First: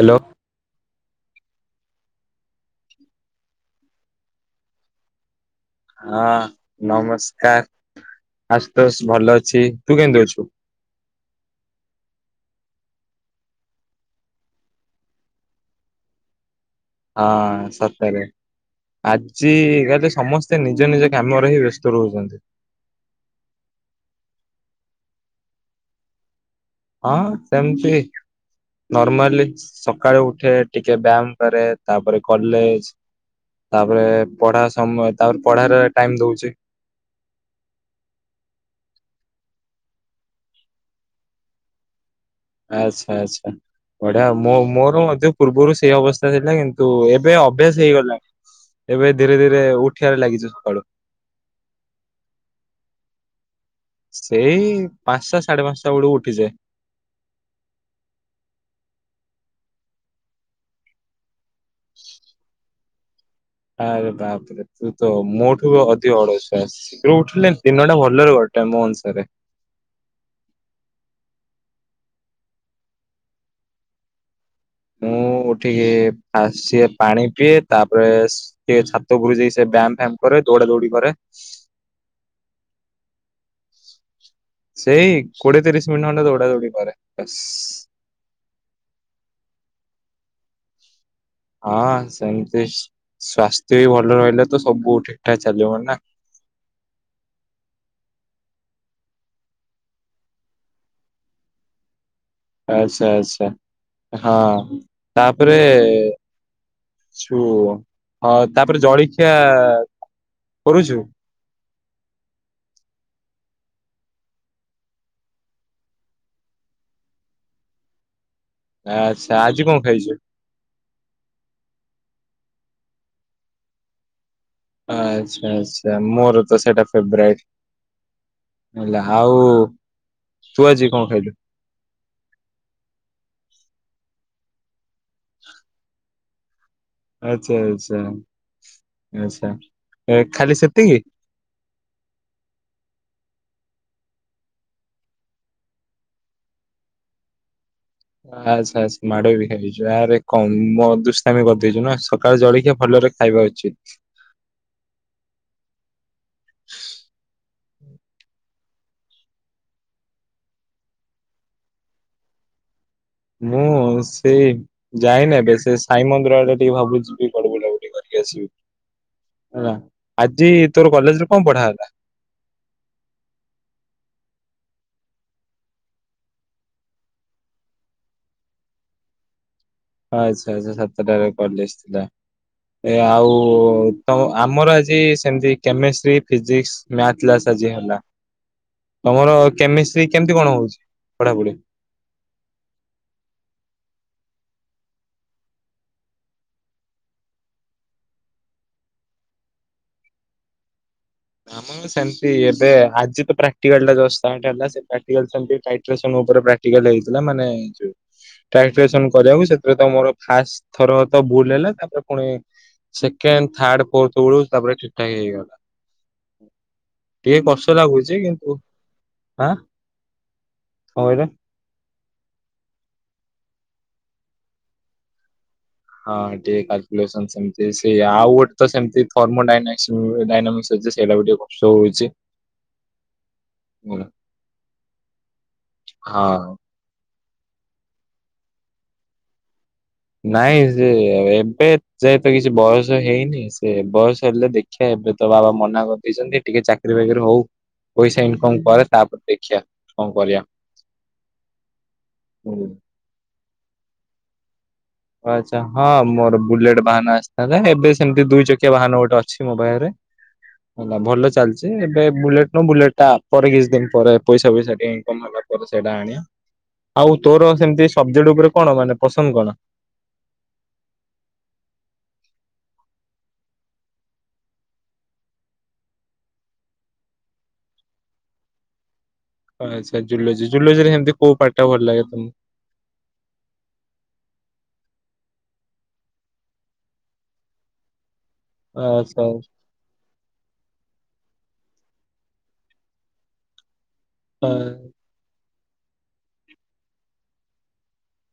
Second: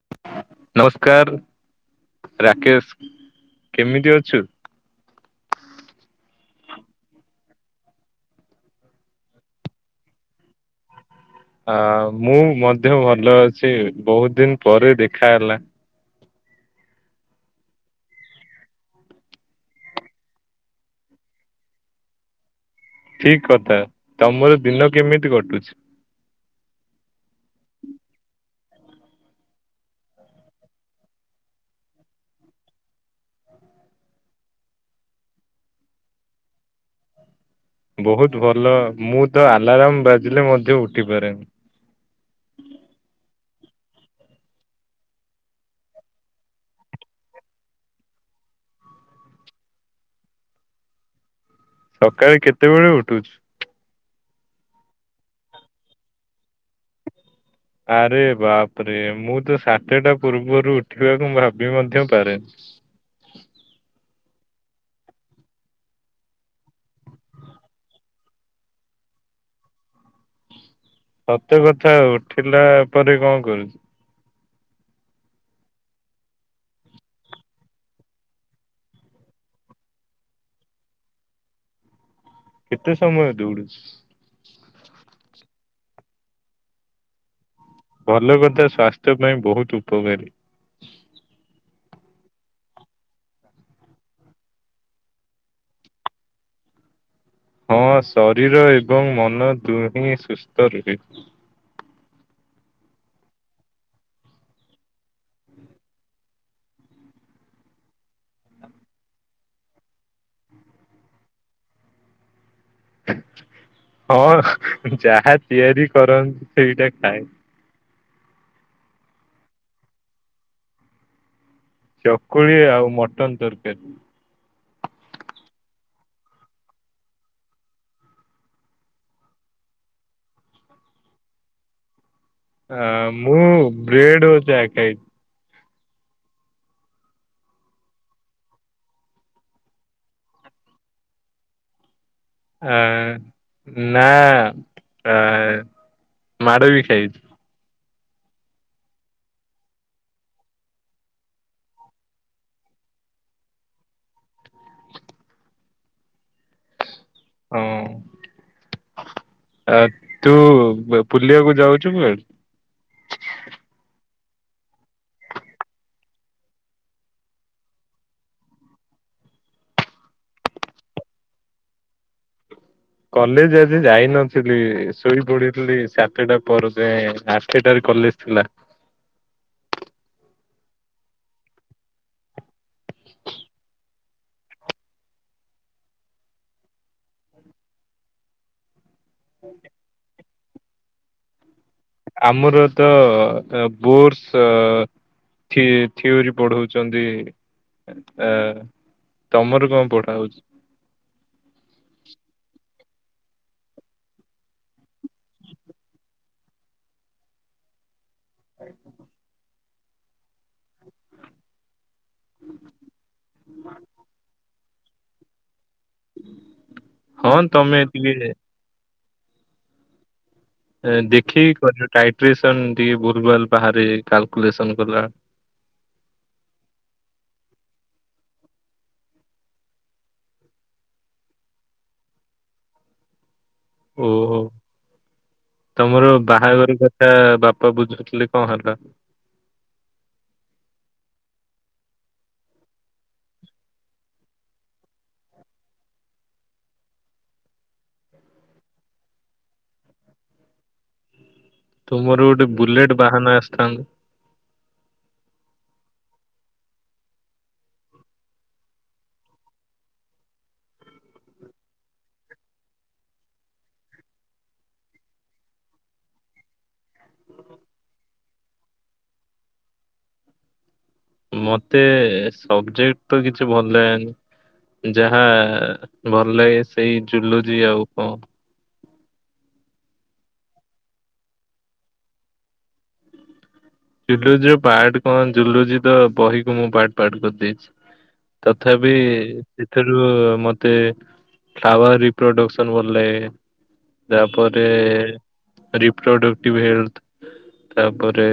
Hello. ନମସ୍କାର ରାକେଶ କେମିତି ଅଛୁ? ହଁ ନମସ୍କାର ଆଶୁତୋଷ ଭଲ ଅଛି। ତୁ କେମିତି ଅଛୁ? ଆ ମୁଁ ମଧ୍ୟ ଭଲ ଅଛି, ବହୁତ ଦିନ ପରେ ଦେଖା ହେଲା। ହଁ ସତରେ। ଆଜି କାଲି ସମସ୍ତେ ନିଜ ନିଜ କାମରେ ହିଁ ବ୍ୟସ୍ତ ରହୁଛନ୍ତି। ଠିକ୍ କଥା, ତମର ଦିନ କେମିତି କଟୁଛି? ହଁ ସେମତି। ନର୍ମାଲି ସକାଳୁ ଉଠେ, ଟିକେ ବ୍ୟାୟାମ କରେ, ତାପରେ କଲେଜ। ତାପରେ ପଢା ସମୟ ତାପରେ ପଢାରେ ଟାଇମ୍ ଦଉଚି। ବହୁତ ଭଲ, ମୁଁ ତ ଆଲାର୍ମ ବାଜିଲେ ମଧ୍ୟ ଉଠି ପାରେନି। ଆଚ୍ଛା ଆଚ୍ଛା। ବଢ଼ିଆ ଆଉ ମୋ ମୋର ମଧ୍ୟ ପୂର୍ବରୁ ସେଇ ଅବସ୍ଥା ଥିଲା, କିନ୍ତୁ ଏବେ ଅଭ୍ୟାସ ହେଇଗଲାଣି। ଏବେ ଧୀରେ ଧୀରେ ଉଠିଆରେ ଲାଗିଚି ସକାଳୁ। ସକାଳେ କେତେବେଳେ ଉଠୁଛୁ? ସେଇ ପାଞ୍ଚଟା ସାଢେ ପାଞ୍ଚଟା ବେଳକୁ ଉଠିଯାଏ। ଆରେ ବାପରେ ମୁଁ ତ ସାତଟା ପୂର୍ବରୁ ଉଠିବାକୁ ଭାବି ମଧ୍ୟ ପାରେନି। ଆରେ ବାପରେ। ସେ ତ ମୋଠୁ ଅଧିକ ଅଳସୁଆ, ଶୀଘ୍ର ଉଠିଲେ ଦିନଟା ଭଲରେ କଟେ ମୋ ଅନୁସାରେ। ସତେ କଥା ଉଠିଲା ପରେ କଣ କରୁଚୁ? ମୁଁ ଉଠିକି ଫାଷ୍ଟ ପାଣି ପିଏ, ତାପରେ ସେ ଛାତ ଉପରୁକୁ ଯାଇ ସେ ବ୍ୟାୟାମ୍ ଫ୍ୟାମ୍ କରେ, ଦୌଡା ଦୌଡି କରେ। କେତେ ସମୟ ଦୌଡୁଛୁ? ସେଇ କୋଡିଏ ତିରିଶ ମିନିଟ ଖଣ୍ଡେ ଦୌଡା ଦୌଡି କରେ ବାସ୍। ଭଲ କଥା, ସ୍ୱାସ୍ଥ୍ୟ ପାଇଁ ବହୁତ ଉପକାରୀ। ହଁ ସେମିତି ସ୍ୱାସ୍ଥ୍ୟ ବି ଭଲ ରହିଲେ, ତ ସବୁ ଠିକ୍ ଠାକ୍ ଚାଲିବ ନା। ହଁ ଶରୀର ଏବଂ ମନ ଦୁହେଁ ସୁସ୍ଥ ରୁହେ। ଆଚ୍ଛା ଆଚ୍ଛା ହଁ ତାପରେ ଛୁ ହଁ ତାପରେ ଜଳଖିଆ କରୁଛୁ? ହଁ ଯାହା ତିଆରି କରନ୍ତି ସେଇଟା ଖାଏ। ଆଚ୍ଛା ଆଜି କଣ ଖାଇଛୁ? ଚକୁଳି ଆଉ ମଟନ ତରକାରୀ। ଆଚ୍ଛା ଆଚ୍ଛା ମୋର ତ ସେଇଟା ଫେବରାଇଟ୍। [unintelligible] ଆଉ ତୁ ଆଜି କଣ ଖାଇଲୁ? ମୁଁ ବ୍ରେଡ ଓ ଚାହା ଖାଇଛି। ଆଚ୍ଛା ଆଚ୍ଛା ଆଚ୍ଛା ଖାଲି ସେତିକି? ଆ ନା ଆ ମାଡ ବି ଖାଇଛି। ଆଚ୍ଛା ଆଚ୍ଛା ମାଡ ବି ଖାଇ ଦେଇଛୁ, ଆରେ କମ ଦୁଷ୍ଟାମି କରିଦେଇଚୁ ନା ସକାଳେ ଜଳିଖିଆ ଭଲରେ ଖାଇବା ଉଚିତ୍। [inaudible] ହଁ ଆ ତୁ ବୁଲିବାକୁ ଯାଉଛୁ କୁଆଡେ? ମୁଁ ସେଇ ଯାଇନି, ଏବେ ସେ ସାଇ ମନ୍ଦିର ଆଡେ ଟିକେ ଭାବୁଛି ଯିବି କୁଆଡ଼େ ବୁଲାବୁଲି [unintelligible] ହେଲା, ଆଜି ତୋର କଲେଜରେ କଣ ପଢା ହେଲା? କଲେଜ ଆଜି ଯାଇନଥିଲି, ଶୋଇ ପଡିଥିଲି ସାତଟା ପର ଯାଏଁ ଆ ଆଠଟାରେ କଲେଜ ଥିଲା। ଆଚ୍ଛା ଆଚ୍ଛା ସାତଟାରେ କଲେଜ ଥିଲା। ଏ ଆଉ ତ ଆମର ଆଜି ସେମିତି କେମେଷ୍ଟ୍ରି, ଫିଜିକ୍ସ ମ୍ୟାଥ କ୍ଲାସ ଆଜି ହେଲା। ତମର କେମିଷ୍ଟ୍ରି କେମିତି କଣ ହଉଛି ପଢାପଢି? ଆମର ତ ବୋର୍ଡସ ଥି ଥିଓରି ପଢଉଚନ୍ତି। ଏ ତମର କଣ ପଢ଼ା ହଉଚି? [inaudible] ସେମ୍ତି ଏବେ ଆଜି ତ ପ୍ରାକ୍ଟିକାଲ୍ ଟା ଜଷ୍ଟ୍ [unintelligible] ହେଲା, ସେ ପ୍ରାକ୍ଟିକାଲ୍ ଟାଇଟ୍ରେସନ୍ ଉପରେ ପ୍ରା କ୍ଟିକାଲ୍ ଟା ହେଇଥିଲା ମାନେ ଯୋଉ ଟାଇଟ୍ରେସନ୍ କରିଆକୁ ସେଥିରେ ତ ମୋର ଫାଷ୍ଟ ଥର ତ ଭୁଲ୍ ହେଲା ତାପରେ ଫୁଣି ସେକେଣ୍ଡ ଥାର୍ଡ ଫୋର୍ଥ ବେଳୁକୁ ତାପରେ ଠିକ୍ ଠାକ୍ ହେଇଗଲା। ହଁ ଟିକେ କଷ୍ଟ ତମେ ଟିକେ ଲାଗୁଚି କିନ୍ତୁ ହାଁ। ଦେଖିକି କରିବ ଟାଇଟ୍ରେସନ୍ ଟିକେ ଭୁଲ୍ ଭାଲ୍ ବାହାରେ କାଲ୍କୁଲେସନ୍ କଲା ହଁ ଟିକେ କାଲ୍କୁଲେସନ୍ ସେମ୍ତି ସେଇ ଆଉ ଗୋଟେ ତ ସେମ୍ତି [unintelligible] ସେଇଟା ବି ଟିକେ ସୋ ହଉଚି। ଓହୋ ତମର ହଁ ବାହାଘର [unintelligible] ବାପା ବୁଝୁଥିଲେ କଣ ହେଲା? ନାଇଁ ସେ ଏବେ ଯାଏ ଏତେ କିଛି ବୟସ ହେଇନି, ସେ ବୟସ ହେଲେ ଦେ ଖିଆ ଏବେ ତ ବାବା ମନା କରିଦେଇଚିନ୍ତି, ଟିକେ ଚାକିରି ବାକିରି ହଉ। ପଇସା ଇନକମ୍ କରେ ତାପରେ ଦେଖିଆ କଣ କରିଆ। ତୁମର ଗୋଟେ ବୁଲେଟ୍ ବାହାନ ଆସିଥାନ୍ତା। ଆଚ୍ଛା ହଁ ମୋର ବୁଲେଟ୍ ବାହାନ ଆସିଥାନ୍ତା, ଏବେ ସେମ୍ତି ଦୁଇ ଚକିଆ ବାହାନ ଗୋଟେ ଅଛି ମୋ ପାଖେରେ। ହେଲା ଭଲ ଚାଲ୍ଚି ଏବେ ବୁଲେଟ୍ ନୁହଁ, ବୁଲେଟ୍ ଟା ପରେ କିଛି ଦିନ୍ ପରେ ପଇସା ଫଇସା ଟିକେ ଇନକମ୍ ହେଲା ପରେ ସେଇଟା ଆଣିଆ, ଆଉ ତୋର ସେମତି ସବଜେକ୍ଟ ଉପରେ କଣ ମାନେ ପସନ୍ଦ କଣ? ମତେ ସବଜେକ୍ଟ ତ କିଛି ଭଲ ଲାଗେନି। ଯାହା ଭଲ୍ ଲାଗେ ସେଇ ଜୁଲଜି ଆଉ କଣ। ଆଛା ଜୁଲୋଜି, ଜୁଲୋଜି ରେ ସେମ୍ତି କୋଉ ପାଟ୍ ଟା ଭଲ୍ ଲାଗେ ତମୁକୁ। ଜୁଲୋଜି ର ପାଟ୍ କଣ, ଜୁଲୋଜି ତ ବହିକୁ ମୁଁ ପାଟ୍-ପାଟ୍ କରିଦେଇଚି। ତଥାପି ସେଥିରୁ ମତେ ଫ୍ଲାୱାର୍ ରିପ୍ରଡକ୍ସନ୍ ଭଲ୍ ଲାଗେ। ତାପରେ ଆଚ୍ଛା ରିପ୍ରଡକ୍ଟିଭ୍ ହେଲ୍ଥ। ତାପରେ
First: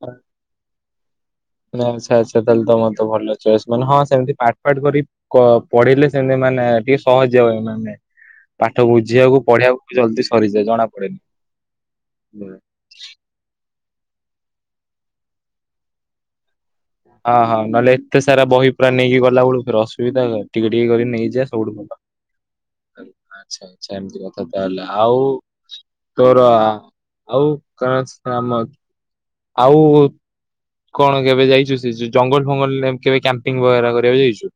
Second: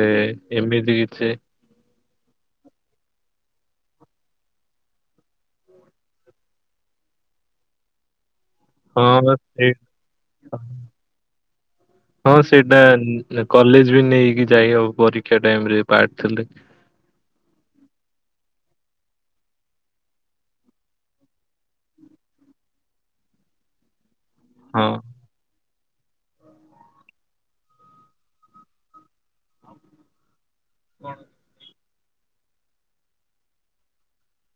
ଏମିତି କିଛି [unintelligible] ଆଚ୍ଛା-ଆଚ୍ଛା ତାହେଲେ ତମର ତ ଭଲ ଚଏସ୍, ମାନେ ହଁ ସେମ୍ତି ପାଟ୍-ପାଟ୍ କରି କ ପଢିଲେ ସେମ୍ତି ମାନେ ଟିକେ ସହଜିଆ ହୁଏ ମାନେ। ପାଠ ହଁ ବୁଝିଆକୁ ସେ ପଢିବାକୁ ଜଲ୍ଦି ସରିଯାଏ ଜଣା ପଡେନି। ହଁ ହୁଁ। ସେଇଟା କଲେଜ୍ ବି ନେଇକି ଯାଇହବ ପରୀକ୍ଷା ଟାଇମ୍ ରେ ପାଟ୍ ଥିଲେ। ହଁ-ହଁ ନହେଲେ ଏତେ ସାରା ବହି ପୁରା ନେଇକି ଗଲା ବେଳକୁ ଫେରେ ଅସୁବିଧା [unintelligible] ଟିକେ-ଟିକେ କରି ନେଇଯା ସବୁଠୁ ଆଚ୍ଛା-ଆଚ୍ଛା ଏମ୍ତି କଥା ହଁ ତାହେଲେ, ଆଉ ତୋର ଆଉ କଣ [inaudible] ଆଉ କଣ କେବେ ଯାଇଛୁ ସେ [unintelligible] ଜଙ୍ଗଲ୍ ଫଙ୍ଗଲ୍ ରେ କେବେ କ୍ୟାମ୍ପିଙ୍ଗ ବାଗେରା କରିବାକୁ ଯାଇଛୁ?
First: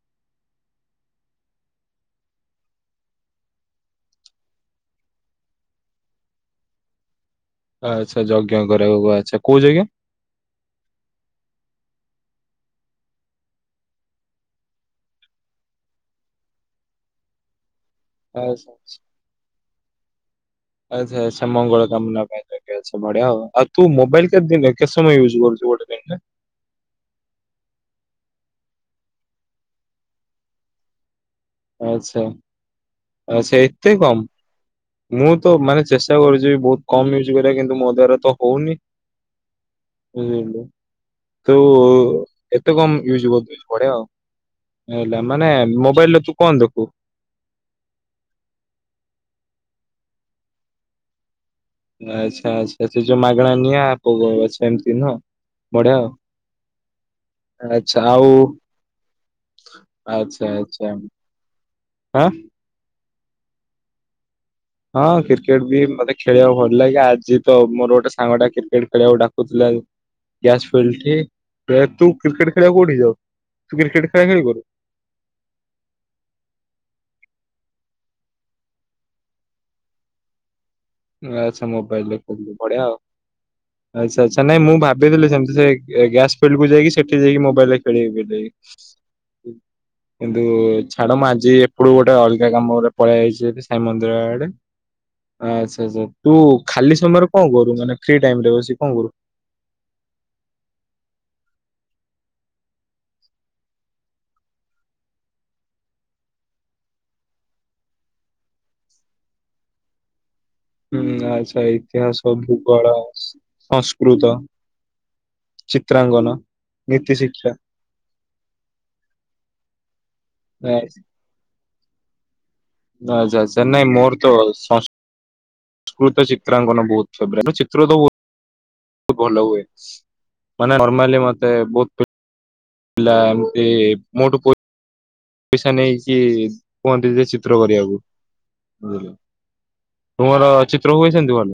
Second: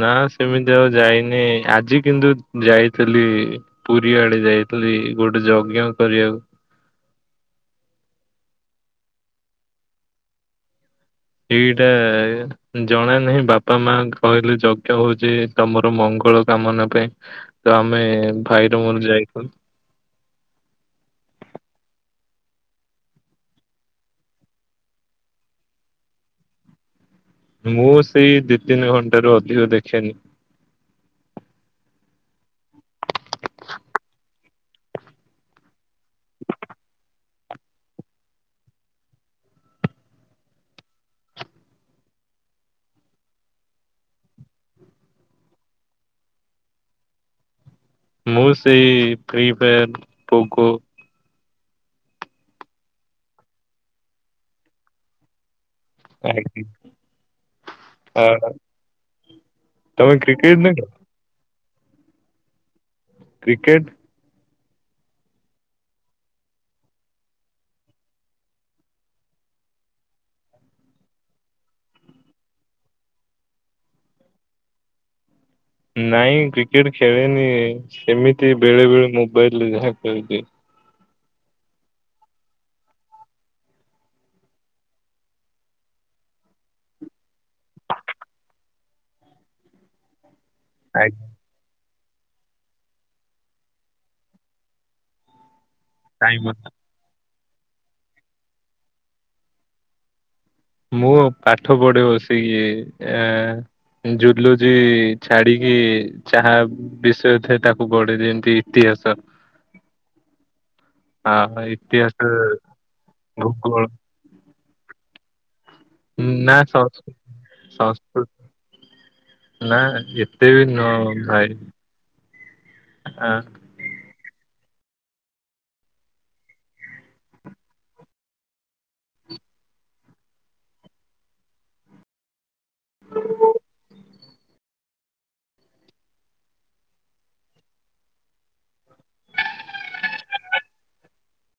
ନା ସେମିତି ଆଉ ଯାଇନି, ଆଜି କିନ୍ତୁ ଯାଇଥେଲି ପୁରୀ ଆଡେ ଯାଇଥିଲି ଗୋଟେ ଯଜ୍ଞ କରିଆକୁ। ଆଚ୍ଛା ଯଜ୍ଞ କରିଆକୁ, ଆଚ୍ଛା କୋଉ ଜଜ୍ଞ? ଏଇଟା ଏ ଜଣା ନାହିଁ ବାପା ମା କହିଲେ ଯଜ୍ଞ ହଉଚି ତମର ମଙ୍ଗଳ କାମନା ପାଇଁ। ତମେ ଆଚ୍ଛା। ଭାଇର ମୋର ଯାଇଥିଲୁ। ଆଚ୍ଛା-ଆଚ୍ଛା ମଙ୍ଗଳ କାମନା ପାଇଁ ଯଜ୍ଞ। ଆଚ୍ଛା ବଢ଼ିଆ ଆଉ, ଆଉ ତୁ ମୋବାଇଲ୍ କେତେଦିନ୍ କେତେ ସମୟ ୟୁଜ୍ କରୁଚୁ ଗୋଟେ ଦିନରେ? ମୁଁ ସେଇ ଦି ତିନି ଘଣ୍ଟାରୁ ଅଧିକ ଦେଖେନି। ଆଚ୍ଛା-ଆଚ୍ଛା ଏତେ କମ୍। ମୁଁ ତ ମାନେ ଚେଷ୍ଟା କରୁଚି ବହୁତ୍ କମ ୟୁଜ୍ କରିବାକୁ କିନ୍ତୁ ମୋ ଦ୍ଵାରା ତ ହଉନି। [unintelligible] ତୁ ଏତେ କମ୍ ୟୁଜ୍ କରିଦଉଚୁ ବଢ଼ିଆ ଆଉ। ହେଲା, ମାନେ ମୋବାଇଲ୍ ରେ ତୁ କଣ ଦେଖୁ? ମୁଁ ସେଇ ଫି ଫାୟାର ପୋକୋ। ଆଚ୍ଛା ଆଚ୍ଛା ସେ ଯୋଉ ମାଗଣା ନିଆ ପୋ ସେମିତି ନୁହଁ। ବଢିଆ ଆଛା ଆ, ଆଉ। ତମେ ଆଚ୍ଛା କ୍ରିକେଟ ଦେଖ ଆଚ୍ଛା ଆ। କ୍ରିକେଟ୍। ହଁ କ୍ରିକେଟ୍ ବି ମତେ ଖେଳିବାକୁ ଭଲ ଲାଗେ ଆଜି ତ ମୋର ଗୋଟେ ସାଙ୍ଗ ଟା କ୍ରିକେଟ୍ ଖେଳିବାକୁ ଡାକୁଥିଲା। ଗ୍ୟାସ ଫିଲ୍ଡ ଠି ତୁ କ୍ରିକେଟ୍ ଖେଳିବାକୁ କୋଉଠି ଯାଉ ତୁ କ୍ରିକେଟ୍ ଖେଳା ଖେଳି କରୁ। ନାଇଁ କ୍ରିକେଟ୍ ଖେଳେନି ସେମିତି ବେଳେ ବେଳେ ମୋବାଇଲରେ ଯାହା ଖେଳି ଦିଏ। ଆଛା ମୋବାଇଲ ରେ ଖେଳୁ ବଢ଼ିଆ ଆଉ। ଆଚ୍ଛା ଆଚ୍ଛା ନାଇ ମୁଁ ଭାବିଥିଲି ସେମିତି ସେ ଗ୍ୟାସ୍ ଫିଲ୍ଡକୁ ଯାଇକି ସେଠି ଯାଇକି ମୋବାଇଲରେ ଖେଳିବି ବୋଲି। କିନ୍ତୁ ଛାଡ ଆଜ୍ଞା, ମୁଁ ଆଜି ଏପଟୁ ଗୋଟେ ଅଲଗା କାମରେ ପଳେଇଆଇଚି ସାଇ ମନ୍ଦିର ଆଡେ ଆ [unintelligible] ତୁ ଟାଇମ୍ ଅଛି। ଖାଲି ସମୟରେ କଣ କରୁ ମାନେ ଫ୍ରି ଟାଇମ ରେ ବସି କଣ କରୁ? ମୁଁ ପାଠ ପଢେ ବସିକି ଏ ଜୁଲୁଜି ଛାଡିକି ଚାହା ବିଷୟ ଥାଏ ତାକୁ ପଢେ ଯେମତି ଇତିହାସ। ହୁଁ ଆଚ୍ଛା ଇତିହାସ ଭୂଗୋଳ ଭୂଗୋଳ ସଂସ୍କୃତ। ଚିତ୍ରାଙ୍କନ ନା ନୀତି ସଂସ୍କୃତି ଶିକ୍ଷା ସଂସ୍କୃତି। ନା ଏତେ ବି ନ ନାହିଁ। ଆଚ୍ଛା ଆଚ୍ଛା। ନାଇଁ ମୋର ତ ସଂସ୍କୃତ ଚିତ୍ରାଙ୍କନ ବହୁତ ଫେଭୋରିଟ ଚିତ୍ର ତ ବହୁତ ଭଲ ହୁଏ ମାନେ ନର୍ମାଲି ମତେ ବହୁ ପଲା ଏମିତି ମୋଠୁ କୋ ପଇସା ନେଇକି କୁହନ୍ତି ଯେ ଚିତ୍ର କରିବାକୁ ତୁମର ଚିତ୍ର ହୁଏ ସେମିତି ଭଲ।